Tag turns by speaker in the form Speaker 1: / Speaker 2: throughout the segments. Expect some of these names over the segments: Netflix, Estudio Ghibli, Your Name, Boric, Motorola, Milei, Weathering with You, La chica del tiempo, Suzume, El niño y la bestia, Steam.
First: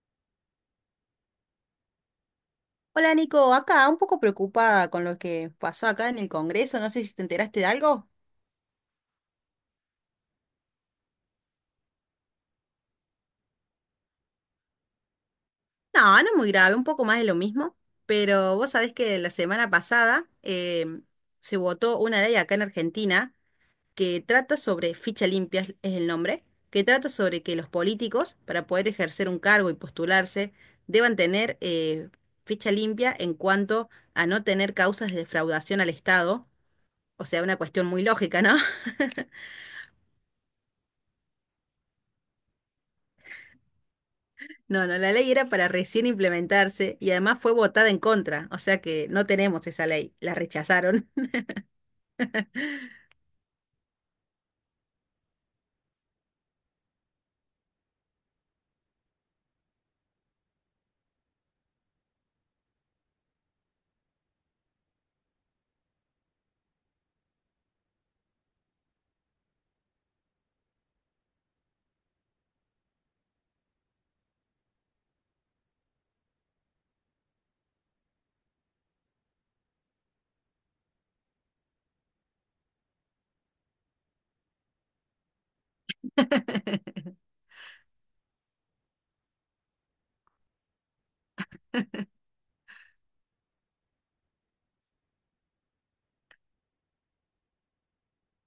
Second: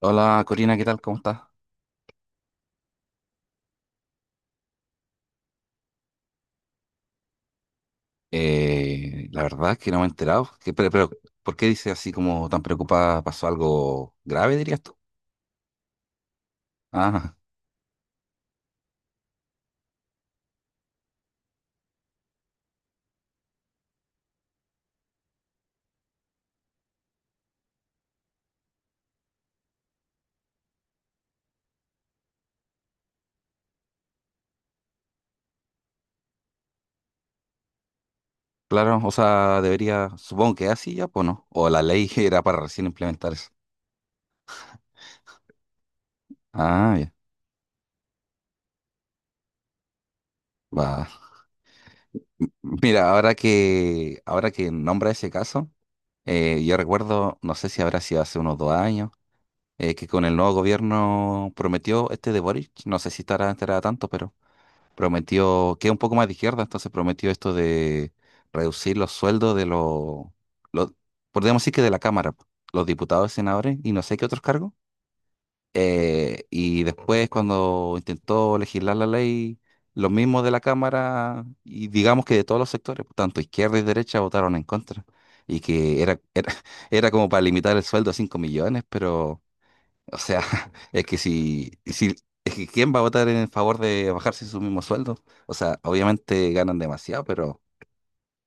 Speaker 1: Hola Corina, ¿qué tal? ¿Cómo estás?
Speaker 2: Hola Nico, acá un poco preocupada con lo que pasó acá en el Congreso, no sé si te enteraste de algo.
Speaker 1: La verdad es que no me he enterado. Pero ¿por qué dices así como tan preocupada? ¿Pasó algo grave, dirías tú?
Speaker 2: No, no es muy grave, un poco más de
Speaker 1: Ah,
Speaker 2: lo mismo, pero vos sabés que la semana pasada se votó una ley acá en Argentina que trata sobre, ficha limpia es el nombre, que trata sobre que los políticos, para poder ejercer un cargo y postularse, deban tener ficha limpia en cuanto a no tener causas de defraudación al Estado, o sea, una cuestión muy lógica, ¿no?
Speaker 1: claro, o sea, debería, supongo que así ya, pues no. O la ley era para recién implementar eso.
Speaker 2: No, no, la ley era para recién
Speaker 1: Ah,
Speaker 2: implementarse
Speaker 1: bien.
Speaker 2: y además fue votada en contra, o sea que no tenemos esa ley, la
Speaker 1: Va.
Speaker 2: rechazaron.
Speaker 1: Mira, ahora que nombra ese caso, yo recuerdo, no sé si habrá sido hace unos 2 años, que con el nuevo gobierno prometió este de Boric, no sé si estará enterada tanto, pero prometió, que es un poco más de izquierda, entonces prometió esto de reducir los sueldos de los, podríamos decir que de la Cámara, po, los diputados, senadores y no sé qué otros cargos. Y después cuando intentó legislar la ley, los mismos de la Cámara y digamos que de todos los sectores, tanto izquierda y derecha, votaron en contra. Y que era era como para limitar el sueldo a 5 millones, pero o sea, es que si, es que ¿quién va a votar en favor de bajarse su mismo sueldo? O sea, obviamente ganan demasiado, pero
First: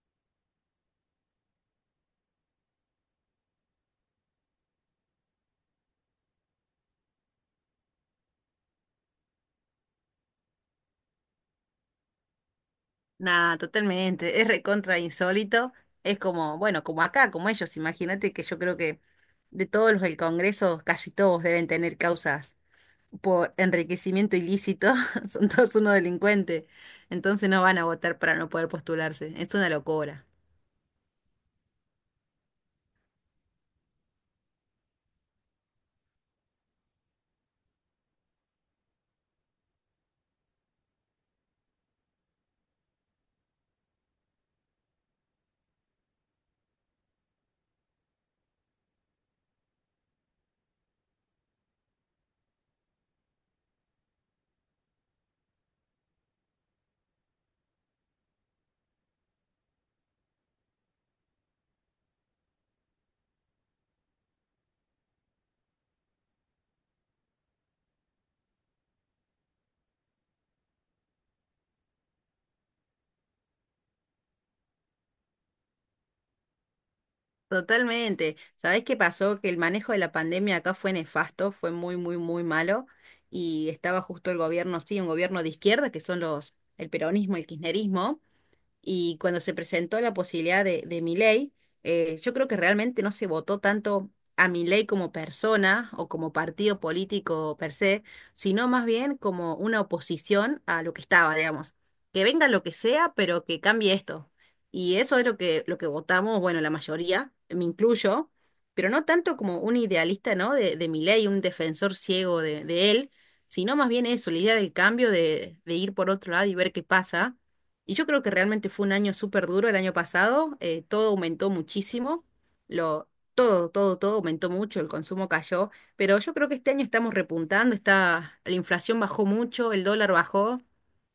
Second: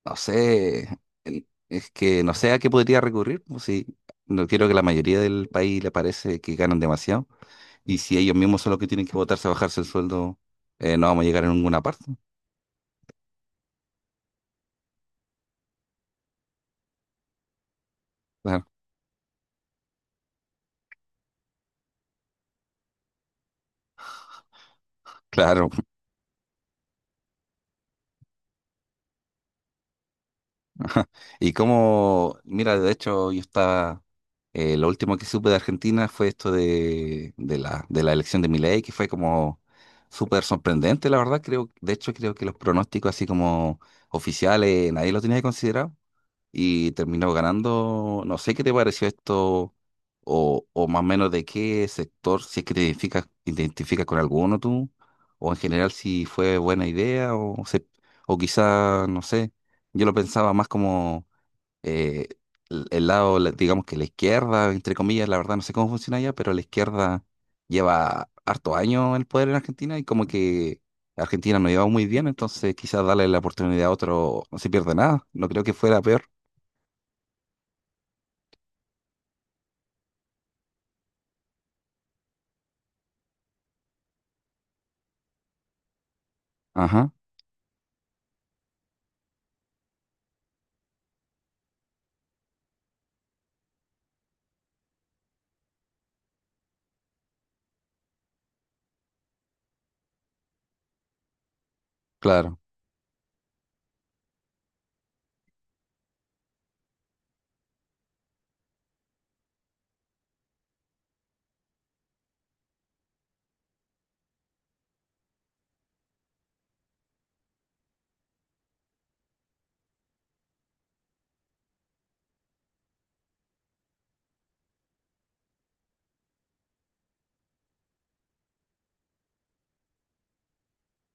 Speaker 1: no sé, es que no sé a qué podría recurrir, pues, si no quiero que la mayoría del país le parece que ganan demasiado, y si ellos mismos son los que tienen que votarse a bajarse el sueldo, no vamos a llegar a ninguna parte.
Speaker 2: Nada, totalmente, es recontra insólito, es como, bueno, como acá, como ellos, imagínate que yo
Speaker 1: Claro,
Speaker 2: creo que de todos los del Congreso, casi todos deben tener causas por enriquecimiento ilícito, son
Speaker 1: claro.
Speaker 2: todos unos delincuentes, entonces no van a votar para no poder postularse, es una locura.
Speaker 1: Y como, mira, de hecho, yo estaba. Lo último que supe de Argentina fue esto de la elección de Milei, que fue como súper sorprendente, la verdad. Creo, de hecho, creo que los pronósticos así como oficiales, nadie lo tenía considerado y terminó ganando. No sé qué te pareció esto o más o menos de qué sector, si es que te identificas con alguno tú, o en general si fue buena idea o, se, o quizá, no sé, yo lo pensaba más como eh, el, lado, digamos que la izquierda, entre comillas, la verdad no sé cómo funciona allá, pero la izquierda lleva harto años en el poder en Argentina y como que Argentina no lleva muy bien, entonces quizás darle la oportunidad a otro no se pierde nada, no creo que fuera peor.
Speaker 2: Totalmente. ¿Sabés qué pasó? Que el manejo de la pandemia acá fue nefasto, fue muy, muy, muy malo. Y estaba justo el gobierno, sí, un gobierno de izquierda, que son los, el
Speaker 1: Ajá,
Speaker 2: peronismo, el kirchnerismo y cuando se presentó la posibilidad de Milei, yo creo que realmente no se votó tanto a Milei como persona o como partido político per se, sino más bien como una oposición a lo que estaba, digamos. Que venga
Speaker 1: claro,
Speaker 2: lo que sea, pero que cambie esto. Y eso es lo que votamos, bueno, la mayoría, me incluyo, pero no tanto como un idealista, ¿no? De Milei, un defensor ciego de él, sino más bien eso, la idea del cambio, de ir por otro lado y ver qué pasa. Y yo creo que realmente fue un año súper duro el año pasado, todo aumentó muchísimo, lo, todo aumentó mucho, el consumo cayó, pero yo creo que este año estamos repuntando, está, la inflación bajó mucho, el dólar bajó,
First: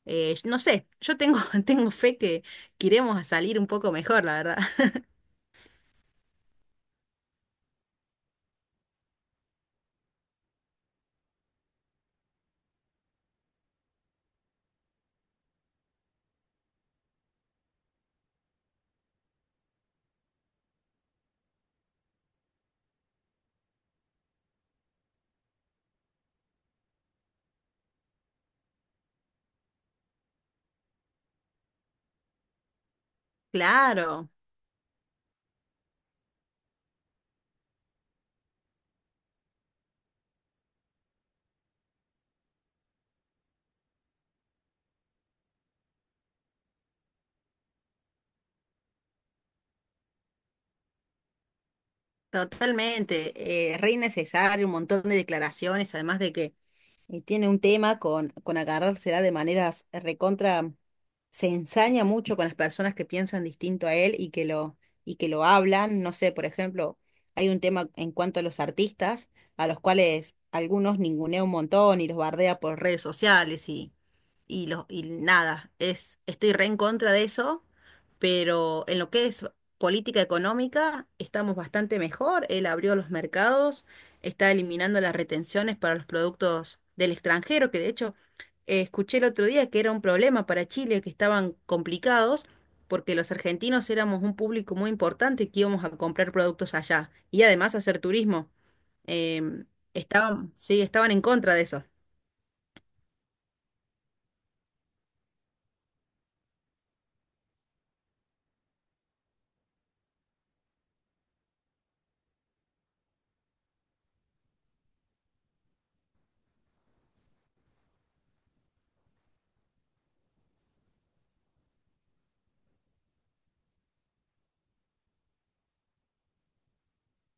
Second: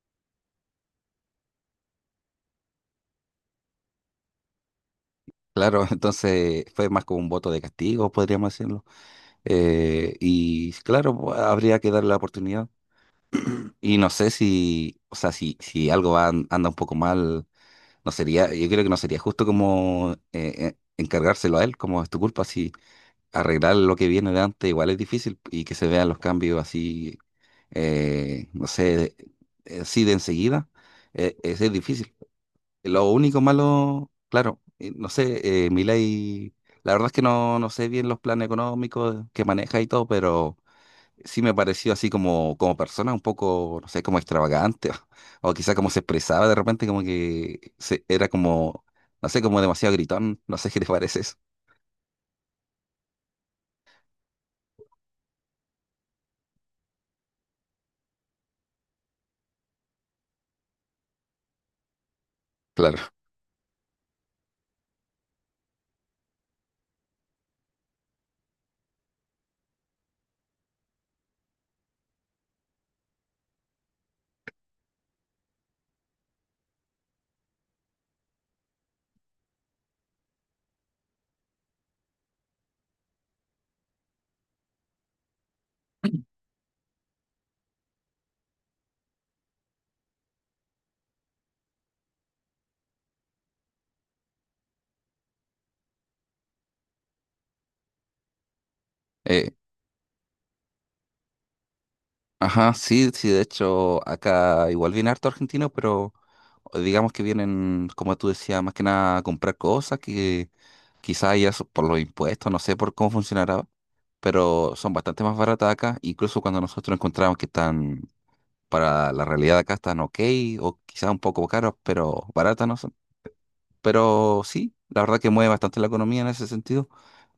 Speaker 2: no sé, yo tengo, tengo fe que iremos a salir un poco mejor, la verdad.
Speaker 1: claro, entonces fue más como un voto de castigo, podríamos decirlo. Y claro, pues, habría que darle la oportunidad. Y no sé si, o sea, si, si algo va, anda un poco mal. No sería, yo creo que no sería justo como encargárselo a él, como es tu culpa, si arreglar lo que viene de antes igual es difícil y que se vean los cambios así, no sé, así de enseguida, es difícil. Lo único malo,
Speaker 2: Claro,
Speaker 1: claro, no sé, Milei, la verdad es que no, no sé bien los planes económicos que maneja y todo, pero sí me pareció así como, como persona un poco, no sé, como extravagante, o, quizá como se expresaba de repente, como que se, era como, no sé, como demasiado gritón, no sé qué te parece eso.
Speaker 2: totalmente, re necesario, un montón de declaraciones, además de que y tiene un tema con agarrársela de maneras recontra, se ensaña mucho con las personas
Speaker 1: Claro.
Speaker 2: que piensan distinto a él y que lo hablan. No sé, por ejemplo, hay un tema en cuanto a los artistas, a los cuales algunos ningunea un montón y los bardea por redes sociales y, lo- y nada, es, estoy re en contra de eso, pero en lo que es política económica estamos bastante mejor. Él abrió los mercados, está eliminando las retenciones para los productos del extranjero, que de hecho escuché el otro día que era un problema para Chile, que estaban complicados. Porque los argentinos éramos un público muy importante que íbamos a comprar productos allá y además hacer turismo.
Speaker 1: Eh,
Speaker 2: Em, estaban, sí, estaban en contra de eso.
Speaker 1: ajá, sí, sí, de hecho, acá igual viene harto argentino, pero digamos que vienen, como tú decías, más que nada a comprar cosas que quizá ya por los impuestos, no sé por cómo funcionará, pero son bastante más baratas acá, incluso cuando nosotros encontramos que están para la realidad de acá están ok o quizás un poco caros, pero baratas no son. Pero sí, la verdad que mueve bastante la economía en ese sentido.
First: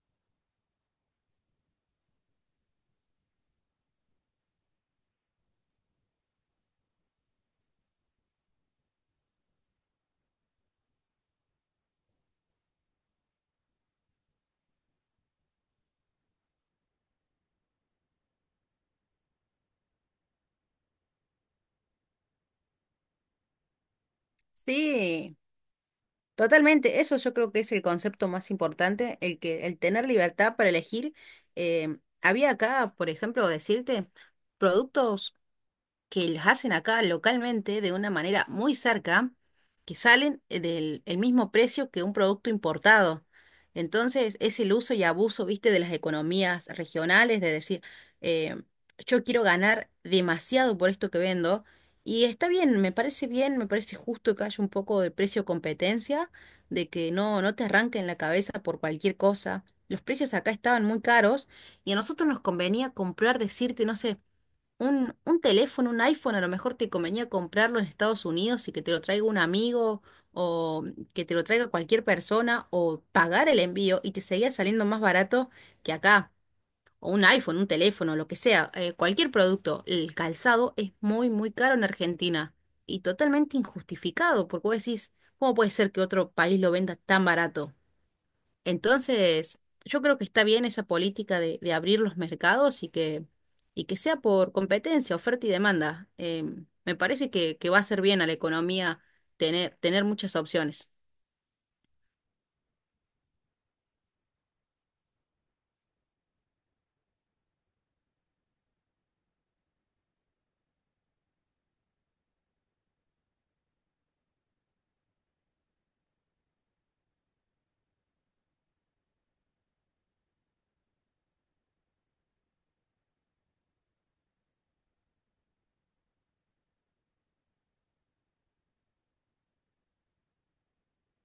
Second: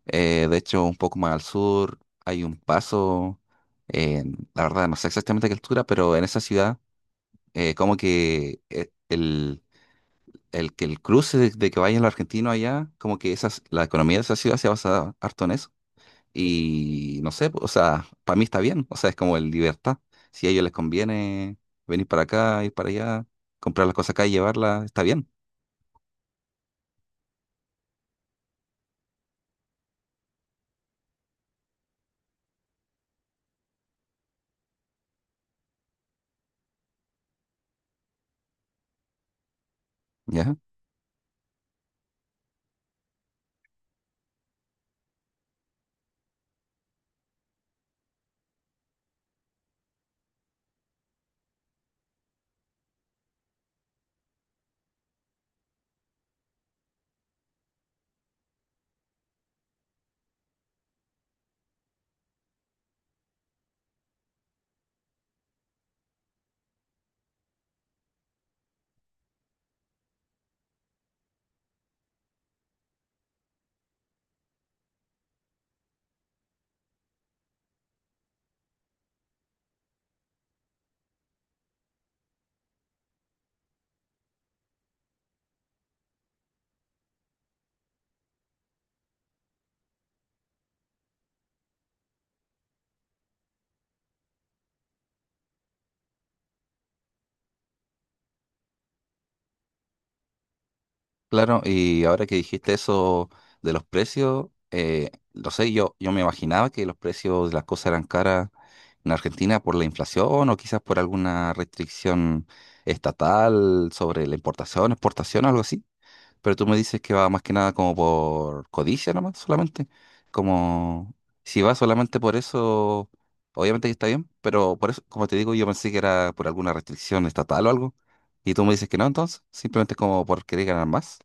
Speaker 1: De hecho, un poco más al sur hay un paso, la verdad no sé exactamente a qué altura, pero en esa ciudad, como que que el cruce de que vayan los argentinos allá, como que esas, la economía de esa ciudad se basa harto en eso y no sé, o sea, para mí está bien, o sea, es como el libertad. Si a ellos les conviene venir para acá, ir para allá, comprar las cosas acá y llevarlas, está bien,
Speaker 2: Sí, totalmente, eso yo creo que es el concepto más importante, el que el tener libertad para elegir. Había acá, por ejemplo, decirte productos que las hacen acá localmente de una manera muy cerca, que salen
Speaker 1: ¿ya?
Speaker 2: del el mismo precio que un producto importado. Entonces, es el uso y abuso, viste, de las economías regionales, de decir, eh, yo quiero ganar demasiado por esto que vendo. Y está bien, me parece justo que haya un poco de precio competencia, de que no, no te arranquen la cabeza por cualquier cosa. Los precios acá estaban muy caros y a nosotros nos convenía comprar, decirte, no sé, un teléfono, un iPhone, a lo mejor te convenía comprarlo en Estados Unidos y que te lo traiga un amigo o que te lo traiga cualquier persona o pagar el envío y te seguía saliendo más barato que acá. O un iPhone, un teléfono, lo que sea, cualquier producto. El calzado es muy, muy caro en Argentina y totalmente injustificado porque vos decís, ¿cómo puede ser que otro país lo venda tan barato? Entonces, yo creo que está bien esa política de abrir los mercados y que sea por competencia, oferta y demanda. Me parece que va a hacer bien a la economía tener, tener muchas opciones.
Speaker 1: Claro, y ahora que dijiste eso de los precios, no sé, yo me imaginaba que los precios de las cosas eran caras en Argentina por la inflación o quizás por alguna restricción estatal sobre la importación, exportación, algo así. Pero tú me dices que va más que nada como por codicia nomás, solamente. Como si va solamente por eso, obviamente que está bien, pero por eso, como te digo, yo pensé que era por alguna restricción estatal o algo. Y tú me dices que no, entonces, simplemente como por querer ganar más.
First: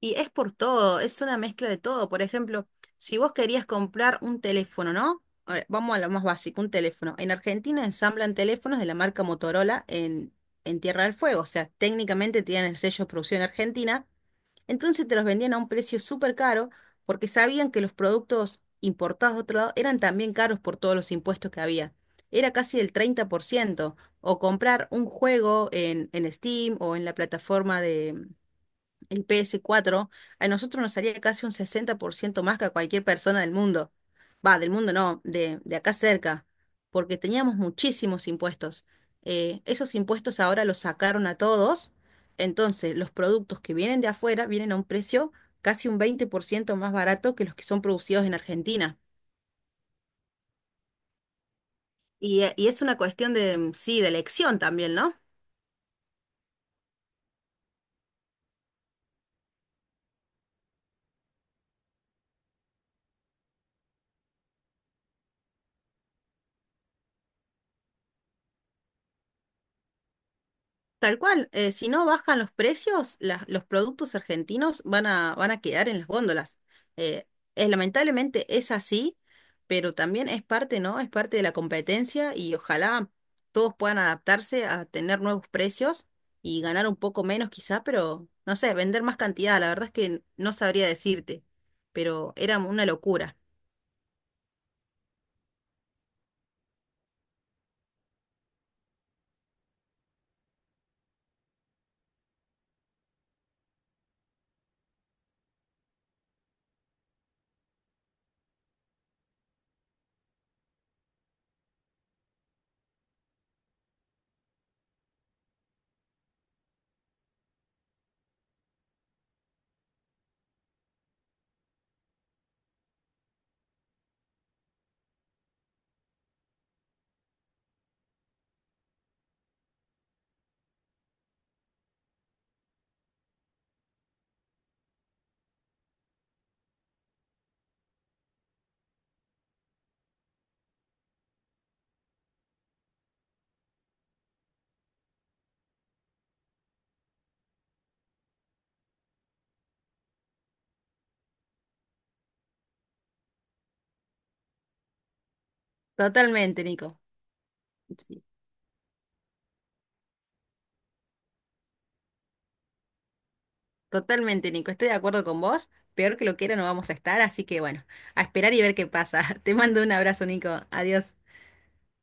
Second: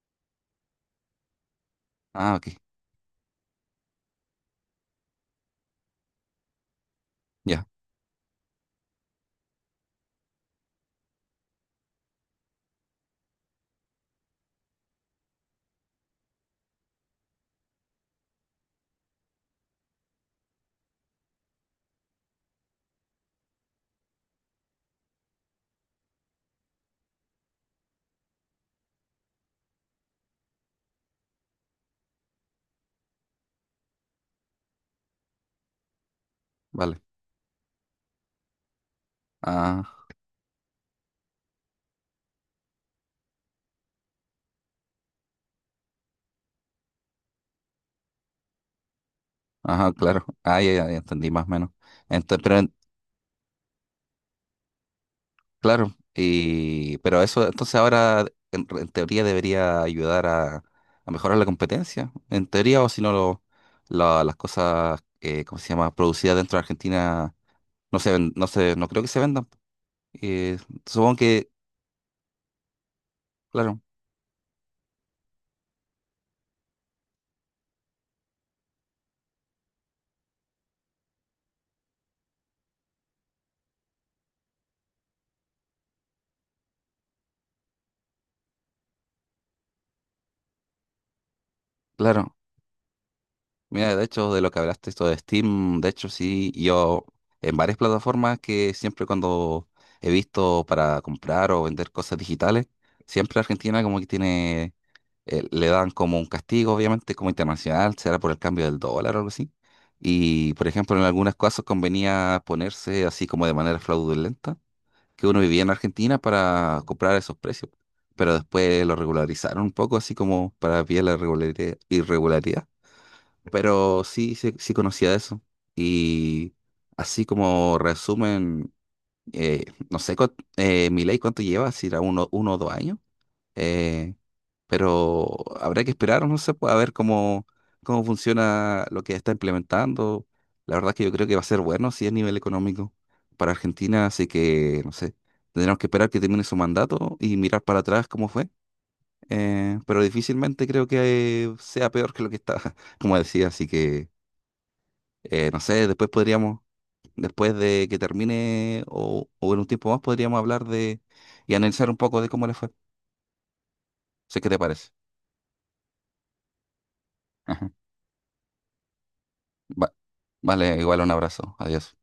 Speaker 2: Y es por todo, es una mezcla de todo. Por
Speaker 1: Ah, ok,
Speaker 2: ejemplo, si vos querías comprar un teléfono, ¿no? A ver, vamos a lo más básico, un teléfono. En
Speaker 1: ya,
Speaker 2: Argentina ensamblan teléfonos de la marca Motorola en Tierra del Fuego. O sea, técnicamente tienen el sello de producción argentina. Entonces te los vendían a un precio súper caro porque sabían que los productos importados de otro lado eran también caros por todos los impuestos que había. Era casi del 30%. O comprar un juego en Steam o en la plataforma el PS4 a nosotros nos salía casi un 60% más que a cualquier persona del mundo. Va, del mundo no, de acá cerca,
Speaker 1: vale.
Speaker 2: porque teníamos muchísimos impuestos. Esos
Speaker 1: Ah,
Speaker 2: impuestos ahora los sacaron a todos, entonces los productos que vienen de afuera vienen a un precio casi un 20% más barato que los que son producidos en Argentina.
Speaker 1: ajá, claro. Ah, ya, ya, ya entendí más o menos. Entonces, pero
Speaker 2: Y es una cuestión de, mm, sí, de elección también, no.
Speaker 1: claro, y, pero eso entonces ahora en teoría debería ayudar a mejorar la competencia, en teoría, o si no, las cosas, ¿cómo se llama?, producidas dentro de Argentina no se ven, no se, no creo que se vendan. Eh, Supongo
Speaker 2: Tal cual,
Speaker 1: que,
Speaker 2: si no bajan los precios, las- los
Speaker 1: claro,
Speaker 2: productos argentinos van a, van a quedar en las góndolas. Eh, lamentablemente es así, pero también es parte, ¿no? Es parte de la competencia y ojalá todos puedan adaptarse a tener nuevos precios y ganar un poco menos quizá, pero no sé, vender más cantidad. La verdad es que no sabría decirte, pero
Speaker 1: claro.
Speaker 2: era una locura.
Speaker 1: Mira, de hecho, de lo que hablaste, esto de Steam, de hecho, sí, yo en varias plataformas que siempre cuando he visto para comprar o vender cosas digitales, siempre Argentina como que tiene le dan como un castigo, obviamente, como internacional, será por el cambio del dólar o algo así. Y, por ejemplo, en algunos casos convenía ponerse así como de manera fraudulenta, que uno vivía en Argentina para comprar esos precios. Pero después lo regularizaron un poco, así como para evitar la irregularidad. Pero sí, sí, sí conocía eso. Y así como resumen, no sé, Milei cuánto lleva, si era uno o 2 años. Eh, pero habrá que esperar, no sé, pues, a ver cómo, cómo funciona lo que está implementando. La verdad es que yo creo que va a ser bueno si es nivel económico para Argentina, así que, no sé, tendremos que esperar que termine su mandato y mirar para atrás cómo fue. Pero difícilmente creo que sea peor que lo que está, como decía, así que, no sé, después podríamos,
Speaker 2: Totalmente, Nico.
Speaker 1: después de que
Speaker 2: Sí.
Speaker 1: termine o en un tiempo más, podríamos hablar de y analizar un poco de cómo le fue. Sé qué
Speaker 2: Totalmente,
Speaker 1: te
Speaker 2: Nico, estoy
Speaker 1: parece.
Speaker 2: de acuerdo con vos. Peor que lo quiera no vamos a estar, así que bueno, a esperar y ver qué pasa. Te mando
Speaker 1: Va-
Speaker 2: un abrazo, Nico.
Speaker 1: vale, igual un
Speaker 2: Adiós.
Speaker 1: abrazo. Adiós.